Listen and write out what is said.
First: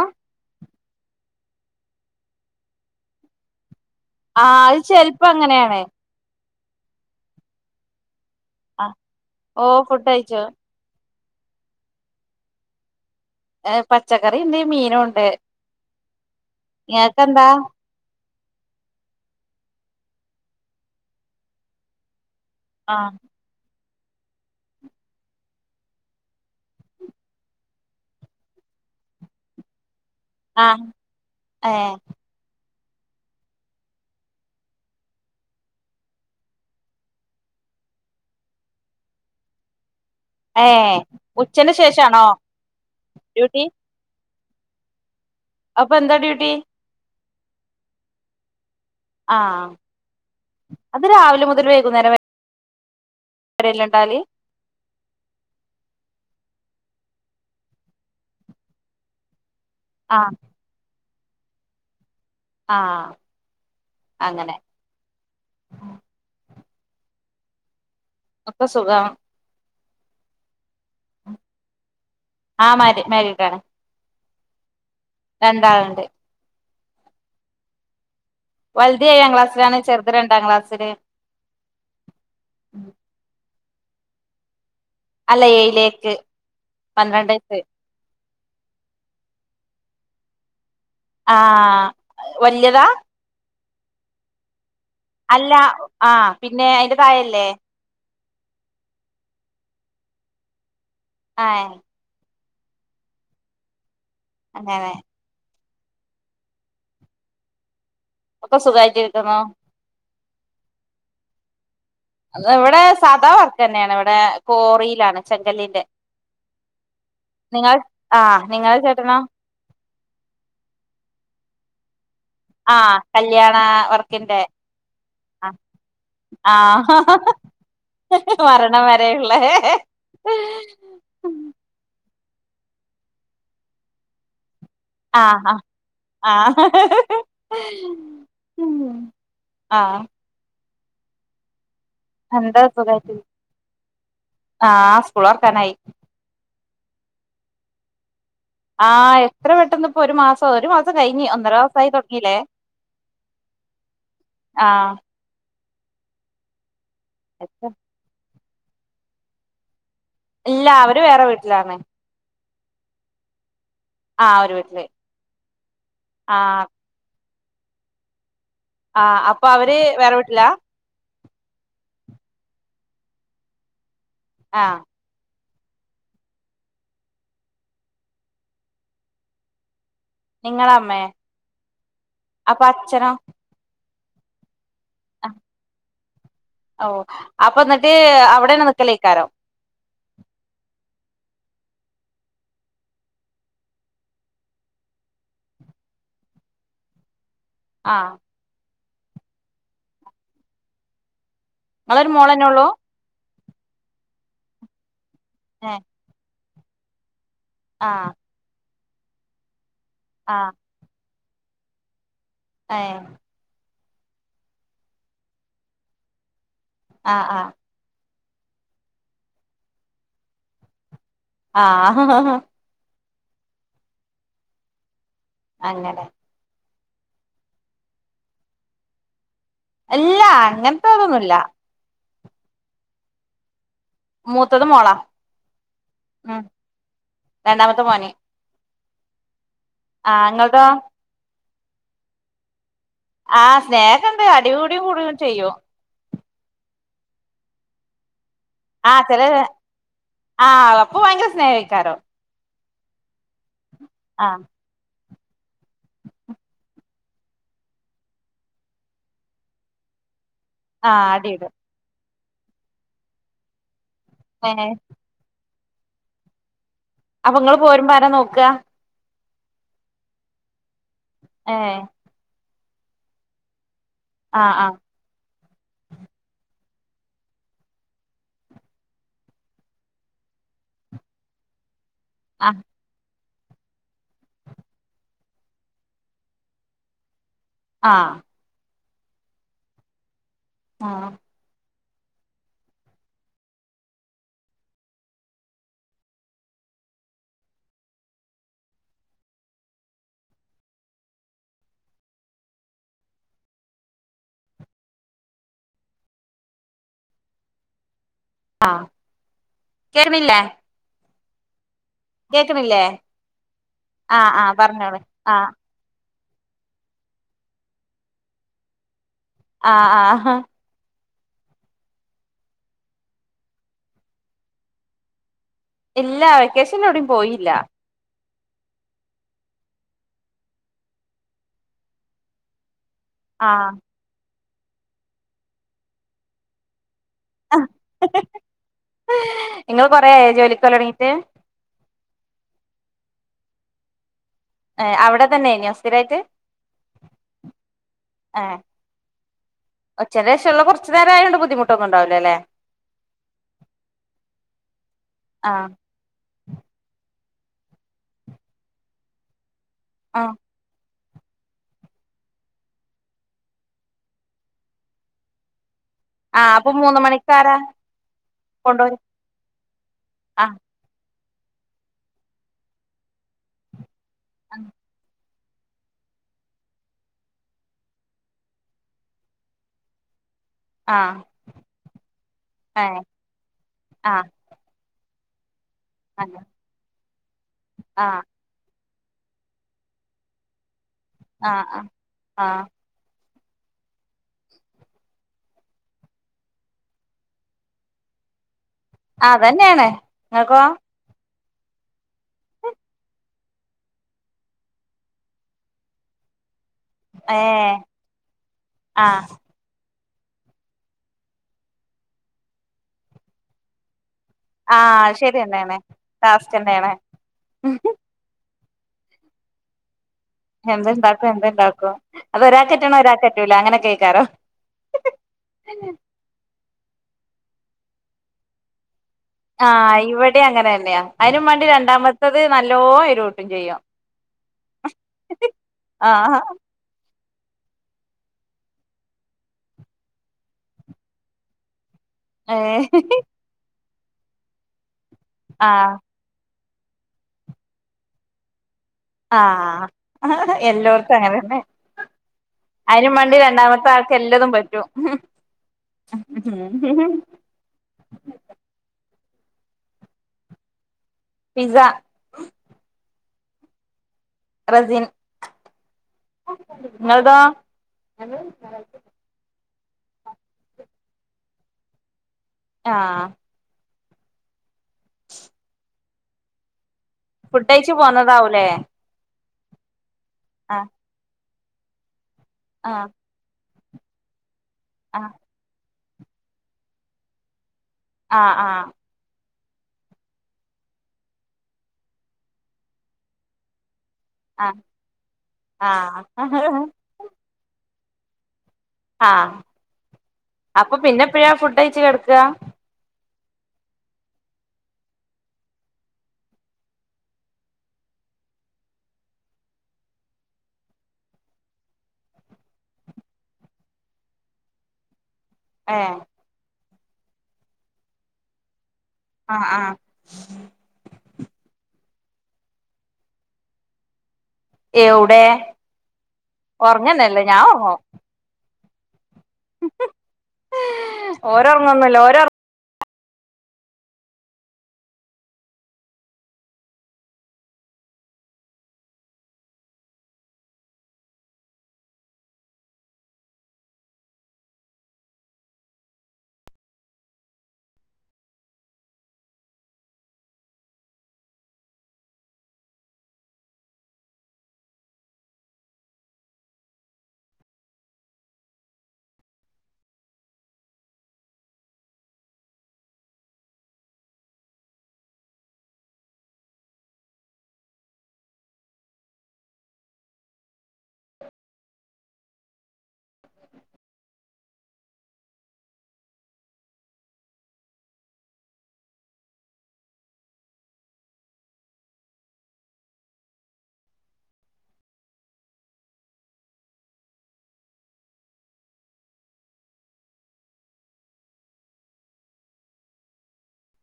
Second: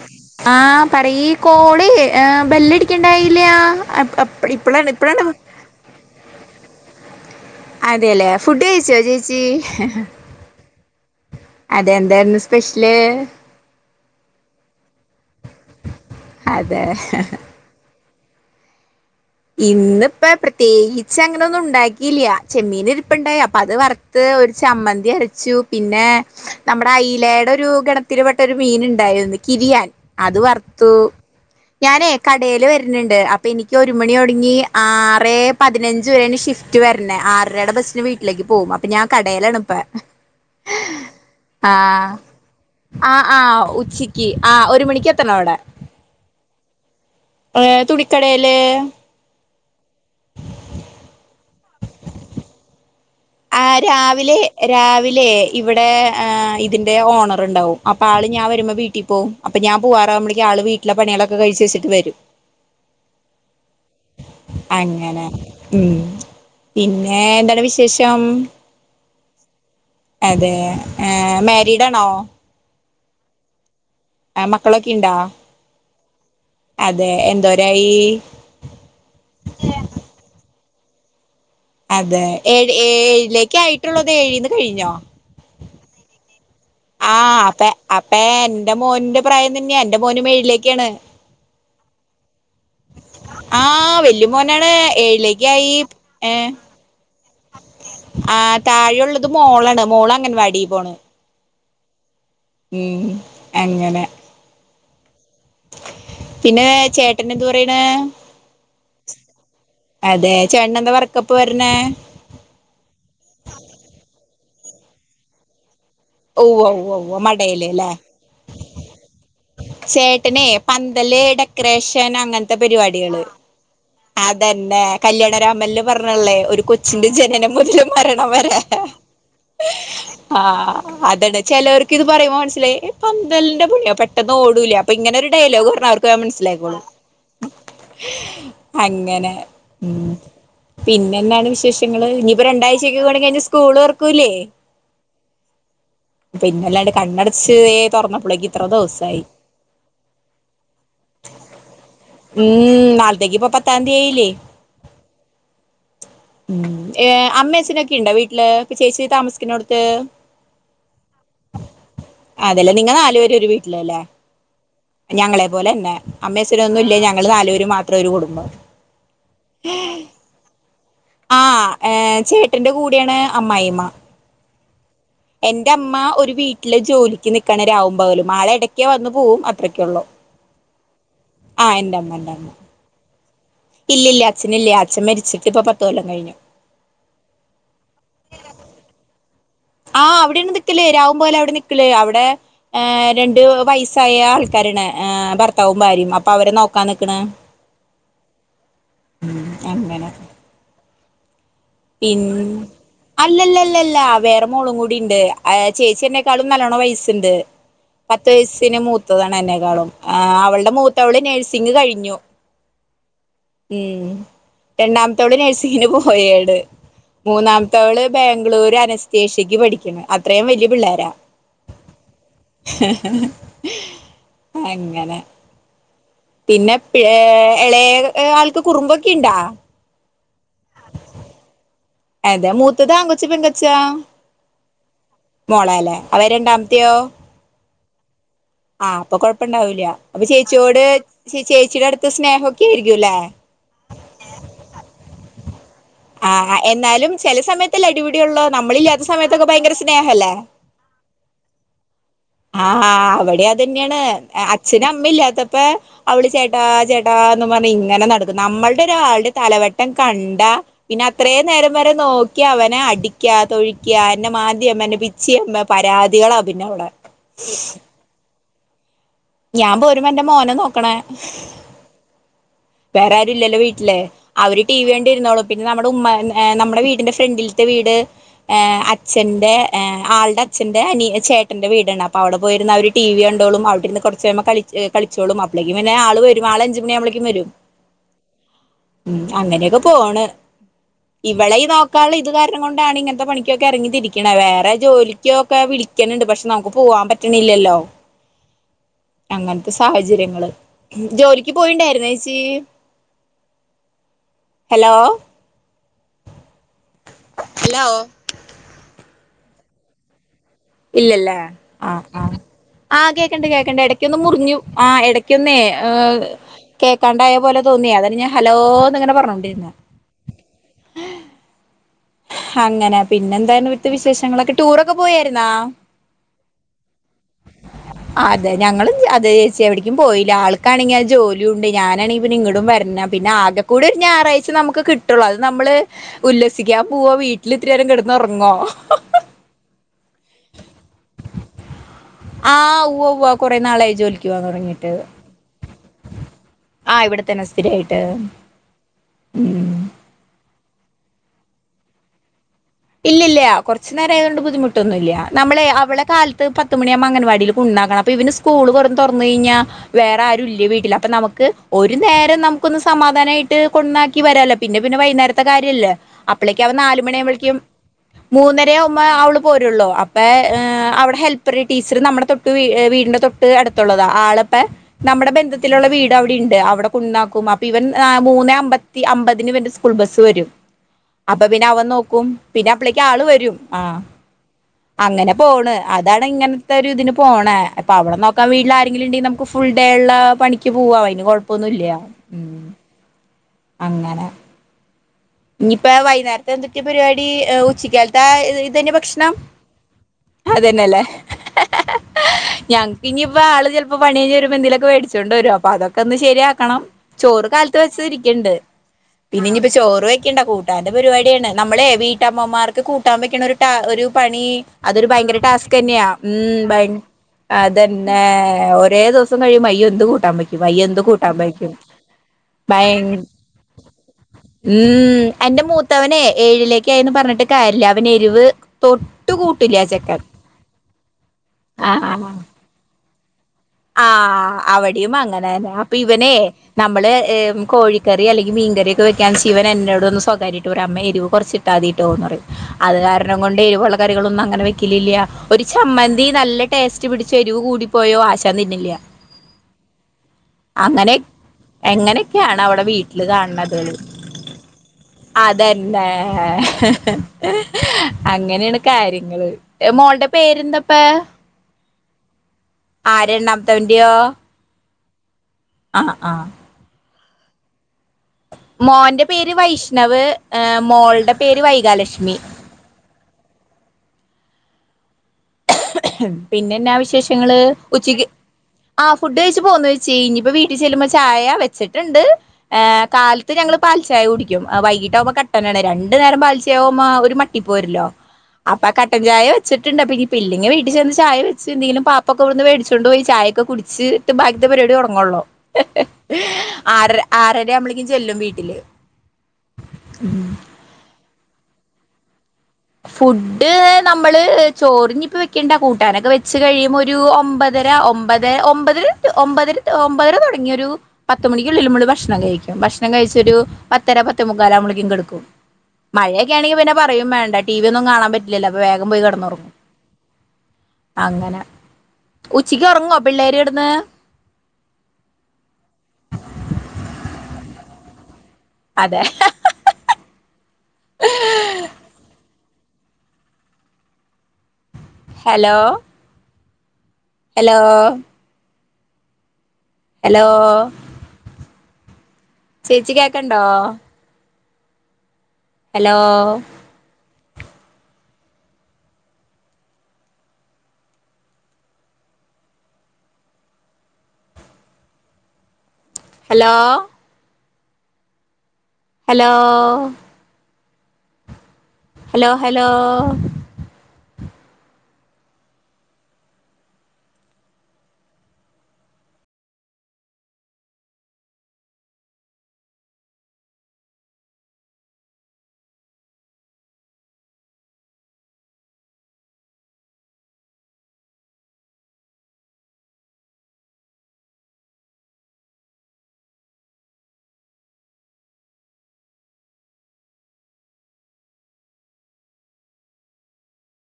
ആഹ് ആ പറയ് കോളി ഏ ബെല്ലടിക്കേണ്ടായില്ലയ ആ അത് ചെലപ്പം അങ്ങനെയാണേ അതെയല്ലെ ആഹ് ഫുഡയിച്ചോ ചേച്ചി ഓ ഫുഡ് കഴിച്ചു അതെന്തായിരുന്നു സ്പെഷ്യല് ഏ പച്ചക്കറിണ്ട് മീനും ഉണ്ട് അതെ നിയക്ക് എന്താ ഇന്നിപ്പം പ്രത്യേകിച്ച് അങ്ങനെ ഒന്നും ഉണ്ടാക്കില്ലയാ ചെമ്മീൻ ആഹ് ഇരിപ്പ്ണ്ടായി അപ്പൊ അത് വർ [unintelligible] ഒരു ചമ്മന്തി അരച്ചു പിന്നെ നമ്മുടെ അലയുടെ ഒരു ഗണത്തി പെട്ട ഒരു മീൻ ഉണ്ടായിരുന്നു കിരിയാൻ അത് ആഹ് വറത്തു ഏഹ് ഞാനേ കടേൽ വ ണ്ട് അപ്പൊ എനിക്കൊ രു മണി ഒടങ്ങി ആറെ പതിനഞ്ച് വരെന് ഷിഫ്റ്റ് വരണേ ആറരടെ ബസ്സിന് വീട്ടിലേക്ക് പോകും അപ്പൊ ഞാൻ കടയിലാണ് ഇപ്പ ഏ ഉച്ചന് ആഹ് ശേഷാണോ ഡ്യൂട്ടി [unintelligible] ആ ഒരു മണിക്ക് അപ്പൊ എന്താ ഡ്യൂട്ടി ഏ തുണിക്കടയില് ആ അത് രാവി [unintelligible] മുതൽ വൈകുന്നേരം വ ആഹ രാവിലെ രാവിലെ ഇവിടെ ആ തിന്റെ ഓണറുണ്ടാവും അപ്പൊ ആള് ഞാൻ വരുമ്പോ വീട്ടിൽ പോവും അപ്പ ഞാൻ ആഹ് പോവാറുമ്പളേക്ക് ആള് വീട്ടിലെ പണികളെ ക്ക കഴിച് വച്ചട്ട് വരും ആഹ് അങ്ങനെ അങ്ങനെ ഉം പിന്നെ എന്താണ് വിശേഷം ഒക്കെ സുഖം അതെ ഏ മാരിഡാണോ മാരിടാണ് ആ മക്കളൊക്ക രണ്ടാള്ണ്ട് അതെ എന്തോരായി വലുത് ഏഴാം ക്ലാസിലാണ് ചെറുത് രണ്ടാം ക്ലാസി ല് അതെ ഏഴ് ഏഴിലേക്ക് ആയി മറ്റുള്ളത് എഴീന്ന് കഴിഞ്ഞോ അല്ല ഏഴിലേക്ക് പന്ത്രണ്ട് ആഹ് വയസ്സ് അപ്പ അപ്പേൻ എന്റെ മോന്റെ പ്രായം തന്നെയാ എന്റെ മോനും ഏഴിലേക്കാണ് ആഹ് വല്ല്യതാ ആ വെല്ലിയ മോനാണ് അല്ല ഏഴിലേക്കായി ആഹ് ഏഹ് പിന്നെ അയിന്റെ താഴല്ലേ ആ താഴെ ഒള്ളത് മോളാണ് മോള് അംഗൻവാടി പോണ് ആഏ ഉം അങ്ങനെ അതെയതെ പിന്നെ ചേട്ടന് എന്ത് പറയ്ണ് ഒക്ക സുഖായിട്ടിരിക്കുണു അതെ ചേട്ടന് എന്താ വർക്കപ്പ വരണേ അത് ഇവിടെ സാദാ വർക്കന്നേണ് ഇവിടെ കോറിയിലാണ് ചെങ്കല്ലിന്റെ ഉവ്വ ഉവ്വ ഉവ്വ ഉവ്വ മടയില് നിങ്ങൾ ലേ ആഹ് നിങ്ങളെ ചേട്ടനോ ചേട്ടനെ പന്തല് ഡെക്കറേഷ ഷൻ അങ്ങനത്തെ ആഹ് പരിപാടികള് കല്യാണ വർക്കിന്റെ അതന്നെ കല്യാണ ആഹ് രാമൻല് പറഞ്ഞ്ള്ളേ ഒരു കൊച്ചിന്റെ ആഹ് ജനനം മുതല് മരണം വരെ മരണം വരെയുള്ള ആ അതാണ് ചിലവർക്ക് ഇത് പറയുമ്പോ മനസ്സിലായി പന്തലിന്റെ പണിയോ പെട്ടെന്ന് ഓ അപ്പൊ ഇങ്ങനെ ഒരു ആഹ് ഡയലോഗ് പറഞ്ഞ അവർക്ക് വേഗം ആഹ് മനസ്സിലായിക്കോളൂം ഉം അങ്ങനെ ആഹ് ഉം പിന്നെ എന്നാണ് വിശേഷ ങ്ങള് ഇഞ്ഞ് ഇപ്പോ എന്താ സുഖായിട്ട് രണ്ടാഴ്ചക്കൂടി കയിഞ്ഞാ സ്കൂള് തുറക്കൂല്ലേ ആഹ് സ്കൂൾ തൊറക്കാനായി അല്ലാണ്ട് കണ്ണടച്ച് ഏ തുറന്ന ആഹ് എത്ര പെട്ടന്ന് ഇപ്പോ ഒരു മാസം ഒരു മാസം കഴിഞ്ഞ് ഒന്നര മാസായി തൊടങ്ങി ല്ലേ പത്താന്തിയേയിലേ ഉം അമ്മേഅച്ഛനും ഒക്കെ ഉണ്ടാ വീ ല് ഇപ്പചേച്ചി താമസിക്കുന്നോടുത്ത് ഇല്ല അവര് വേറെ വീട്ടിലാണ് അതെല്ലേ നിങ്ങ നാല് പേരും ഒരു ട്ട് ല് ലെ ആ ഒരു വീട്ടില് ഞങ്ങളെ പോലെന്നെ ആ അമ്മേഅച്ഛനും ഒന്നൂല്യ ഞ ഞങ്ങള് നാലുപേര് മാത്രം ഒരു കുടുംബം ആഹ അപ്പൊ അവര് വേറെ വീട്ടില ആ ഏ ചേട്ടന്റെ കൂടെയാണ് അമ്മായിമ്മ ആഹ എന്റെ അമ്മ ഒരു വീട്ടില് ജോലിക്ക് നിക്കാണ് രാവും പകലും ആള് ഇടയ്ക്ക് വന്നു പോകും അതക്കെ ഉള്ളു നിങ്ങളമ്മേ അപ്പൊ അച്ഛനോ ഇല്ല ഇല്ല അച്ഛനില്ല അച്ഛൻ മരിച്ചിട്ട് ഇപ്പൊ പത്ത് കൊല്ലം കഴിഞ്ഞു ഓ അപ്പൊ എന്നിട്ട് അവിടാന്നോ വെക്കലൊക്കെ ആഹ് അവിടാണ് നിക്കല് രാവും പകലും അവിടെ നിക്കല് അവിടെ രണ്ട് വയസ്സായ ആൾക്കാരാണ് ഭർത്താവും ഭാര്യയും അപ്പൊ അവരെ നോക്കാ നിക്കണ് ആഹ ഉം എങ്ങനെ നിങ്ങളൊരു മോളന്നെ ഉള്ളൂ അല്ലല്ല അല്ലല്ല വേറെ മോളും കൂട്ടി ണ്ട് ഏ ചേച്ച [unintelligible] ളും നല്ലോണം വയസ്സുണ്ട് ആ പത്ത് വയസ്സന് മൂത്ത മൂത്തതാണ് എന്നെക്കാളും ആ അവളുടെ മൂത്തവള് നഴ്സിംഗ് കഴിഞ്ഞു ആഹ ഉം രണ്ടാമത്തവള് നഴ്സിങ്ങിന് പോയട് ആ ആ മൂന്നാത്തവള് ബാംഗ്ലൂര് അനസ്തേഷ്യക്ക് പഠിക്കണ് അത്രയും വലിയ പിള്ളോരാ ആ ഹഹഹ ഹി അങ്ങനെ അങ്ങെ [unintelligible] പിന്നെ പി ഇളയ ആൾക്ക് കുറുമ്പൊക്കെ ഉണ്ടാ ഇല്ല അങ്ങാത്തതൊന്നും ഇല്ല അതെ മൂത്തത് ആൺകുട്ടി [unintelligible] ച്ച മൂത്തത് മോളാ മോളാലേ അപ്പൊ രണ്ടാമത്തയോ വർമാ [unintelligible] ആഹ് അപ്പൊ കൊഴപ്പം പ്പണ്ടാവില്ല അപ്പൊ ചേച്ചിയോട് ചേച്ചിയുടെ അടുത്ത് സ്നേഹൊ ആഹ് സ്നേഹണ്ട് അടികൂടി കുറിയും ചെയ്യും ആ അ എന്നാലും ചെല സമയത്തല്ലേ അടിപി ആ ചെലര് ആഹ് അപ്പു ഭയങ്കര സ്നേഹിക്കാരോ ഹാ ആ അവൻ ടെ അതന്നെയാണ് ഏഹ് അച്ഛനും അമ്മയില്യാ ത്തപ്പെ അവള് ചേട്ടാ ചേട്ടാ എന്ന് പറഞ്ഞ് ഇങ്ങനെ നടക്കും നമ്മൾടെ ഒരാൾടെ തലവെട്ടം കണ്ടാ ആ പിന്നെ അത്രേം അടിയിടും നേരം വരെ നോ ക്കി അവന അടിക്കാ തൊഴി ക്യാ എന്ന ഏ മാന്ത്യേം എന്ന പിച്ചിയമ്പം പരാതികളാ പിന്നെ ഒള്ളേ അപ്പൊ ങ്ങള് പോരുമ്പ ആരാ നോക്ക ഞാൻ പോരുമ്പ എന്റെ മോനെ നോ ക്കണേ ഏ വ്യാറെയാരും ഇല്ലല്ലോ വീ ല്ലെ ആഹ് അവര് ആഹ് ടി വി കണ്ടിരുന്നോളും പിന്നെ നമ്മുടെ ഉമ്മനെ ഏ നമ്മുടെ വീടിൻ്റെ ഫ്രണ്ടിൽത്തെ വീട് ഏഹ് അച്ഛൻ്റെ ഏഹ് ആൾടെ അച്ഛൻ്റെ അനിയ ചേട്ടൻ്റെ വീടണ് അ അപ്പ അവിടെ ആഹ് പോയിരുന്നവരു ടി വി കൺ ട്ടോളും അവിടിരുന്ന് കൊറച്ച്യമ്പം കളിച്ച് ഏഹ് കളിച്ചോളും അപ്പളേക്കും ന്നെ ആള് വരും ആള് അഞ്ചു മണിയുമ്പോളേക്കും വരും ആഹ് ഉം അങ്ങനെയൊക്കെ പോണ് ആഹ് ഇവളെ ഈ നോ ക്കാൾ ഇത് കാരണം കൊണ്ടാണ് ഇങ്ങനത്തെ പണിക്കൊക്കെ എറങ്ങി തിരിക്കണെ വേറെ ജോലിക്കൊക്കെ വിളിക്കണണ്ട് പക്ഷെ നമുക്ക് പോവാം പറ്റണില്ലല്ലോ അങ്ങനത്തെ സാഹചര്യങ്ങള് ഉം ജോലിക്ക് പോയിണ്ടായിരുന്നാ എച് ച്ചീ ഹലോ ഹലോ ആ യ്ക്കാരുന്നില്ലേ ഇല്ലല്ലാ ആഹ് ആഹ് ആ കേക്കണ്ട് കേക്കണ്ട് എടക്കൊന്ന് ആഹ് ആഹ് മുറിഞ്ഞു ആ പറഞ്ഞോളി ആഹ് എടയ്ക്കൊന്നേ ഉം കേക്കാണ്ടായ പോലെ തോന്നിയ അതാന് ഞാൻ ഹലോ ന്നങ്ങനെ പറനോണ്ടിന്ന ആഹ് ആഹ് അങ്ങനെ പിന്നെന്തായിരുന്നു ഇവിത്തെ വിശേഷങ്ങളൊക്കെ ടൂറൊക്കെ പോയാരുന്നാ ഇല്ല വെക്കേഷനവ്ടയും പോയില്ല ആ അതെ ഞങ്ങളും ച അത് ചേച്ചി എവിടേക്കും പോയില്ല ആൾക്കാണെങ്കി ആ ജോലിയുണ്ട് ഞാനാണെങ്കിപ്പിന്നെ ഇങ്ങടും വെരന്നം പിന്ന ആകെ ആഹ് കൂടെ ഒരു ഞാറായ് ക്ഷ് നമുക്ക് കിട്ടുള്ളൂ അത് നമ്മള് ഉല്ലസ് ഇഗ്യാം പൂവോ വീട്ടില് ഇത്തിരിയരം കെടന്ന് ഒറങ്ങോ കൊറെയായോജോലിക്കൊല്ലാംഇറങ്ങീട്ട് പോുകുടെ നാളേയ ജോലിക്ക് പോവാൻ ആ തുടങ്ങിയിട്ട് അവിടെ തന്നെ സ്ഥിരായിട്ട് ആഹ് ഇവിടെത്തന്നെ സ്ഥിരായിട്ട് ആ ഒച്ചേന്റെ വേഷമുള്ള കുറച്ചു നേര ആയണ്ട് ബുദ്ധിമുട്ടൊന്നൂംഉണ്ടാവില്ല ല്ലേ ഇല്ല്ല്ല കുറച്ച്നേര് ആയതുകൊണ്ട് ബുദ്ധിമുട്ടൊന്നും ഇല്ല നമ്മളെ ആഹ് അവളെ കാലത്ത് പത്ത് മണിയാവുമ്പം അങ്ങൻവാടി ഉണ്ടാക്കണം അപ്പൊ ഇവന്സ്കൂള് പുറം തുറന്നു കഴിഞ്ഞാ പി വേറെ ആഹ് ആരും ഇല്ലേ വീട്ടില് നമുക്ക് ഒരു നേരം നമുക്കൊന്ന് സമാധാനമായിട്ട് കൊണ്ടന്നാക്കി വരല്ലോ പിന്നെ പിന്നെ വൈകുന്നേരത്തെ കാര്യംല്ലേ ആഹ അപ്പൊ മൂന്ന് മണിക്കാരാ കൊണ്ടുപോയി മൂന്നരകുമ്പോ അവള് പോരുള്ളൂ അപ്പെ ആഹ് അവിടെ ഹെൽപ് ഇപ്പഴ ടീച്ചറ് നമ്മുടെ തൊട്ട് വീടിന്റെ തൊട്ട് അടുത്തുള്ളത ആളപ്പേ നമ്മുടെ ബന്ധത് ത്തിലുള്ള വീട് അവിടെ ഇണ്ട് അവിടെ കുണ്ടാക്കും അപ്പൊ ഇവൻ മൂന്നേ അമ്പത്തി അമ്പതിന് ഇവന്റെ സ്കൂൾ ബസ്സ് വരും ആഹ് അപ്പൊ പിന്നെ അവൻ നോക്കും പിന്നെ ഏഹ് അപ്പളേക്ക് ആള് വരും ആ ആഹ് അങ്ങനെ പോണ് അതാണ് അങ്ങനെ ഇങ്ങനത്തെ ഒരു ഇതിന് പോണ് അപ്പ അവളെ ആഹ് നോക്കാൻ വീട്ടിലുംആര് ഇല്ലെ ഫുൾ ഡേ ഉള്ള പണിക്ക് പോവാംഅതിന് ആഹ് കൊഴപ്പൊന്നുംല്ല ആഹ് ആഹ് അങ്ങനെ ഇനിയിപ്പ വൈകുനേരത്തെ എന്തൊക്കയ പരിപാടി് ഉച്ചക്കാലത്തെ ഇരി അത് തന്നെ ഭക്ഷണം അതന്നെയാണ് നിങ്ങക്കോ അത് തന്നല്ലേ ഞങ്ങക്ക് ഇനിയിപ്പോ ആള് ചിലപ്പോ പണികഴിഞ്ഞുവരുമ്പോൾ എന്തിലൊക്കെ മേടിച്ചൂകൊണ്ട് വരും അപ്പൊ അതൊക്കെ ഒന്ന് ശരിയാ വെയ്ക്കണം ചോറ് ഏഹ് കാലത്ത് വെച്ചത് ഇരിക്കുണ്ട് ആഹ് പിന്നെ ഇനിപ്പം ചോറ് വയ് കൂട്ടാൻന്റെ പരിപാടിയാണ് നമ്മളെ വീട്ടമ്മമാർക്ക് കൂട്ടാൻ വെക്കണ ഒരു ഒരു ടാസ പണി അതൊരു ആഹ് ഭയങ്കര ടാസ്ക് ശരിയെന്നേണ് തന്നെയാ ഉം ഭയ ടാസ്ക്കെന്നേണ് അതെന്ന ഒരേദിവസം കഴിയുംമ്പ്അയ്യോ എന്ത് കൊട് എന്താഉണ്ടാക്കും എന്താഉണ്ടാക്കും അത് ഭയ ഒരാക്ക്പറ്റണ ഒരാക്ക്പറ്റൂല്ല അങ്ങനെ കേക്കാറോ ഉം എന്റെ മൂത്തവനെ ഏ ഏഴിലേക്ക്ആയിന്ന് പറഞ്ഞിട്ട് കാര്യല്ല അവൻ എരിവ് തൊ ആഹ് ഇവിടെ അങ്ങനെ തന്നെയാ അതിനും വണ്ടി രണ്ടാമത്തത് നല്ലോരു ആ അവിടെയും അങ്ങനെ തന്നെ അപ്പൊ ഇവനെ ആഹ് നമ്മള് കോഴിക്കറി അല്ലെങ്ക മീൻറിയൊക്കെ വെക്കാൻശിവൻ എന്നോടൊന്ന് സ്വകാര്യ മായിട്ട് റയും ഒരു അമ്മ എരി് കുറച്ച് ഇട്ടാതിയിട്ട് അത് ഏഹ് കാരണം കൊണ്ട ഇ കറികളന്നുംങ്ങനെ വെക്കില്ല ഒരു ആഹ് ചമ്മന്തി നല്ല ടേസ്റ്റ് പിടിച്ച എരിവ് കൂടിപ്പോയ ആശ തെന്നിട്ടില്ല ആഹ് അങ്ങനെ എല്ലോട്ത്തും അങ്ങനെന്നെ എങ്ങനെക്കെയാണ് അവിടെ അയ്നും വീട്ടില് മാണ്ടി കാണുന്നത് രണ്ടാമത്തെ ആൾക്ക് എല്ലതും പറ്റും അതല്ലേ അങ്ങനെയണ് കാര്യം ന്റ മോൾട പേരന്തപ്പാ പിസ ആ രണ്ടാമത്തവന്റെയോ വജൻ ആഹ് ആഹ് നീ എവ്‌ടാ മോന്റെ പേര് വൈഷ് ണവ് മോൾടെ പേര് വൈഗാലക്ഷ്മി ആഹ് പിന്നെന്നാ വിശ് ഷങ്ങള് ഫുഡ്ഡയ്ച്ച് ഉച്ചക്ക് പോന്നതാവൂലേ ആഹ് ഫുഡ് കഴിച് [unintelligible] ചേയ്ഞ്ഞ് ഇപ്പോ വീട്ടി ആഹ് ചെല്ലുമ്പോ ചായ വെച് ച്ചിട്ടുണ്ട് ഏഹ് ആഹ് കാലത്ത് ഞങ്ങള് പാൽ ചായ കുടിക് അ ആഹ് വൈയ്യിട്ടാവുമ്പൊ കട്ടനാണെ രണ്ടു നേരം പാലിച്ചയാവുമ്പ ഒരു മട്ടി പോരില്ലോ ആഹ് ആഹ് അപ്പ കട്ടൻ ചായ ചെട്ടുണ്ട പിരി പില്ലെങ്കി വീട്ടിൽ ചെന്ന് ചായ വെച്ച് ന്തെങ്കിലും പാപ്പൊക്കെവിടുന്ന് മേടിച്ചൊണ്ട് പോയി ചായൊക്കെ കുടിച്ച് ബാക് ത്തെ ആഹ് പരിപാടി തുടങ്ങുള്ളൂ ആഹ് ആറര ആറര ആവുമ്പോളേക്കും ചെല്ലും വീട്ടില് ആഹ് അപ്പൊ പിന്ന എപ്പഴാ ഫുഡ് കഴിച്ചു കിടക്കുക ഫുഡ് നമ്മള് ചോറിനിപ്പ വെക്കണ്ട കൂട്ടാനൊക്കെ വെച്ച് കഴിയുമ്പോ ഒരു ഒമ്പതര ഒമ്പത് ഒമ്പതര ഒമ്പതര ഒമ്പതര തുടങ്ങി ഒരു പത്തുമണിക്കുള്ളിൽ നമ്മള് ഭക്ഷണം കഴിക്കും. ഭക്ഷണം കഴിച്ച് ഒരു പത്തര പത്തേ മുക്കാലാവുമ്പോളേക്കും കിടക്കും ഏഹ് മഴയൊക്കെ ആണെങ്കിൽ പിന്നെ പറയും വേണ്ട ടിവി ഒന്നും കാണാൻപറ്റില്ലാലോ അപ്പോ വേഗം പോയി ആ കെടന്നൊറങ്ങും ആ അങ്ങനെ ഉച്ചക്ക് ഉറങ്ങുവോ പിള്ളേര് കിടന്ന് എവ്ടെ ഞാ ഉറങ്ങും അതെ ക ഹി ഹി ഓരോറങ്ങൊന്നില്ല ഓരോ ഹലോ ഹലോ ഹലോ ചേച്ചി കേക്കണ്ടോ hello hello hello hello hello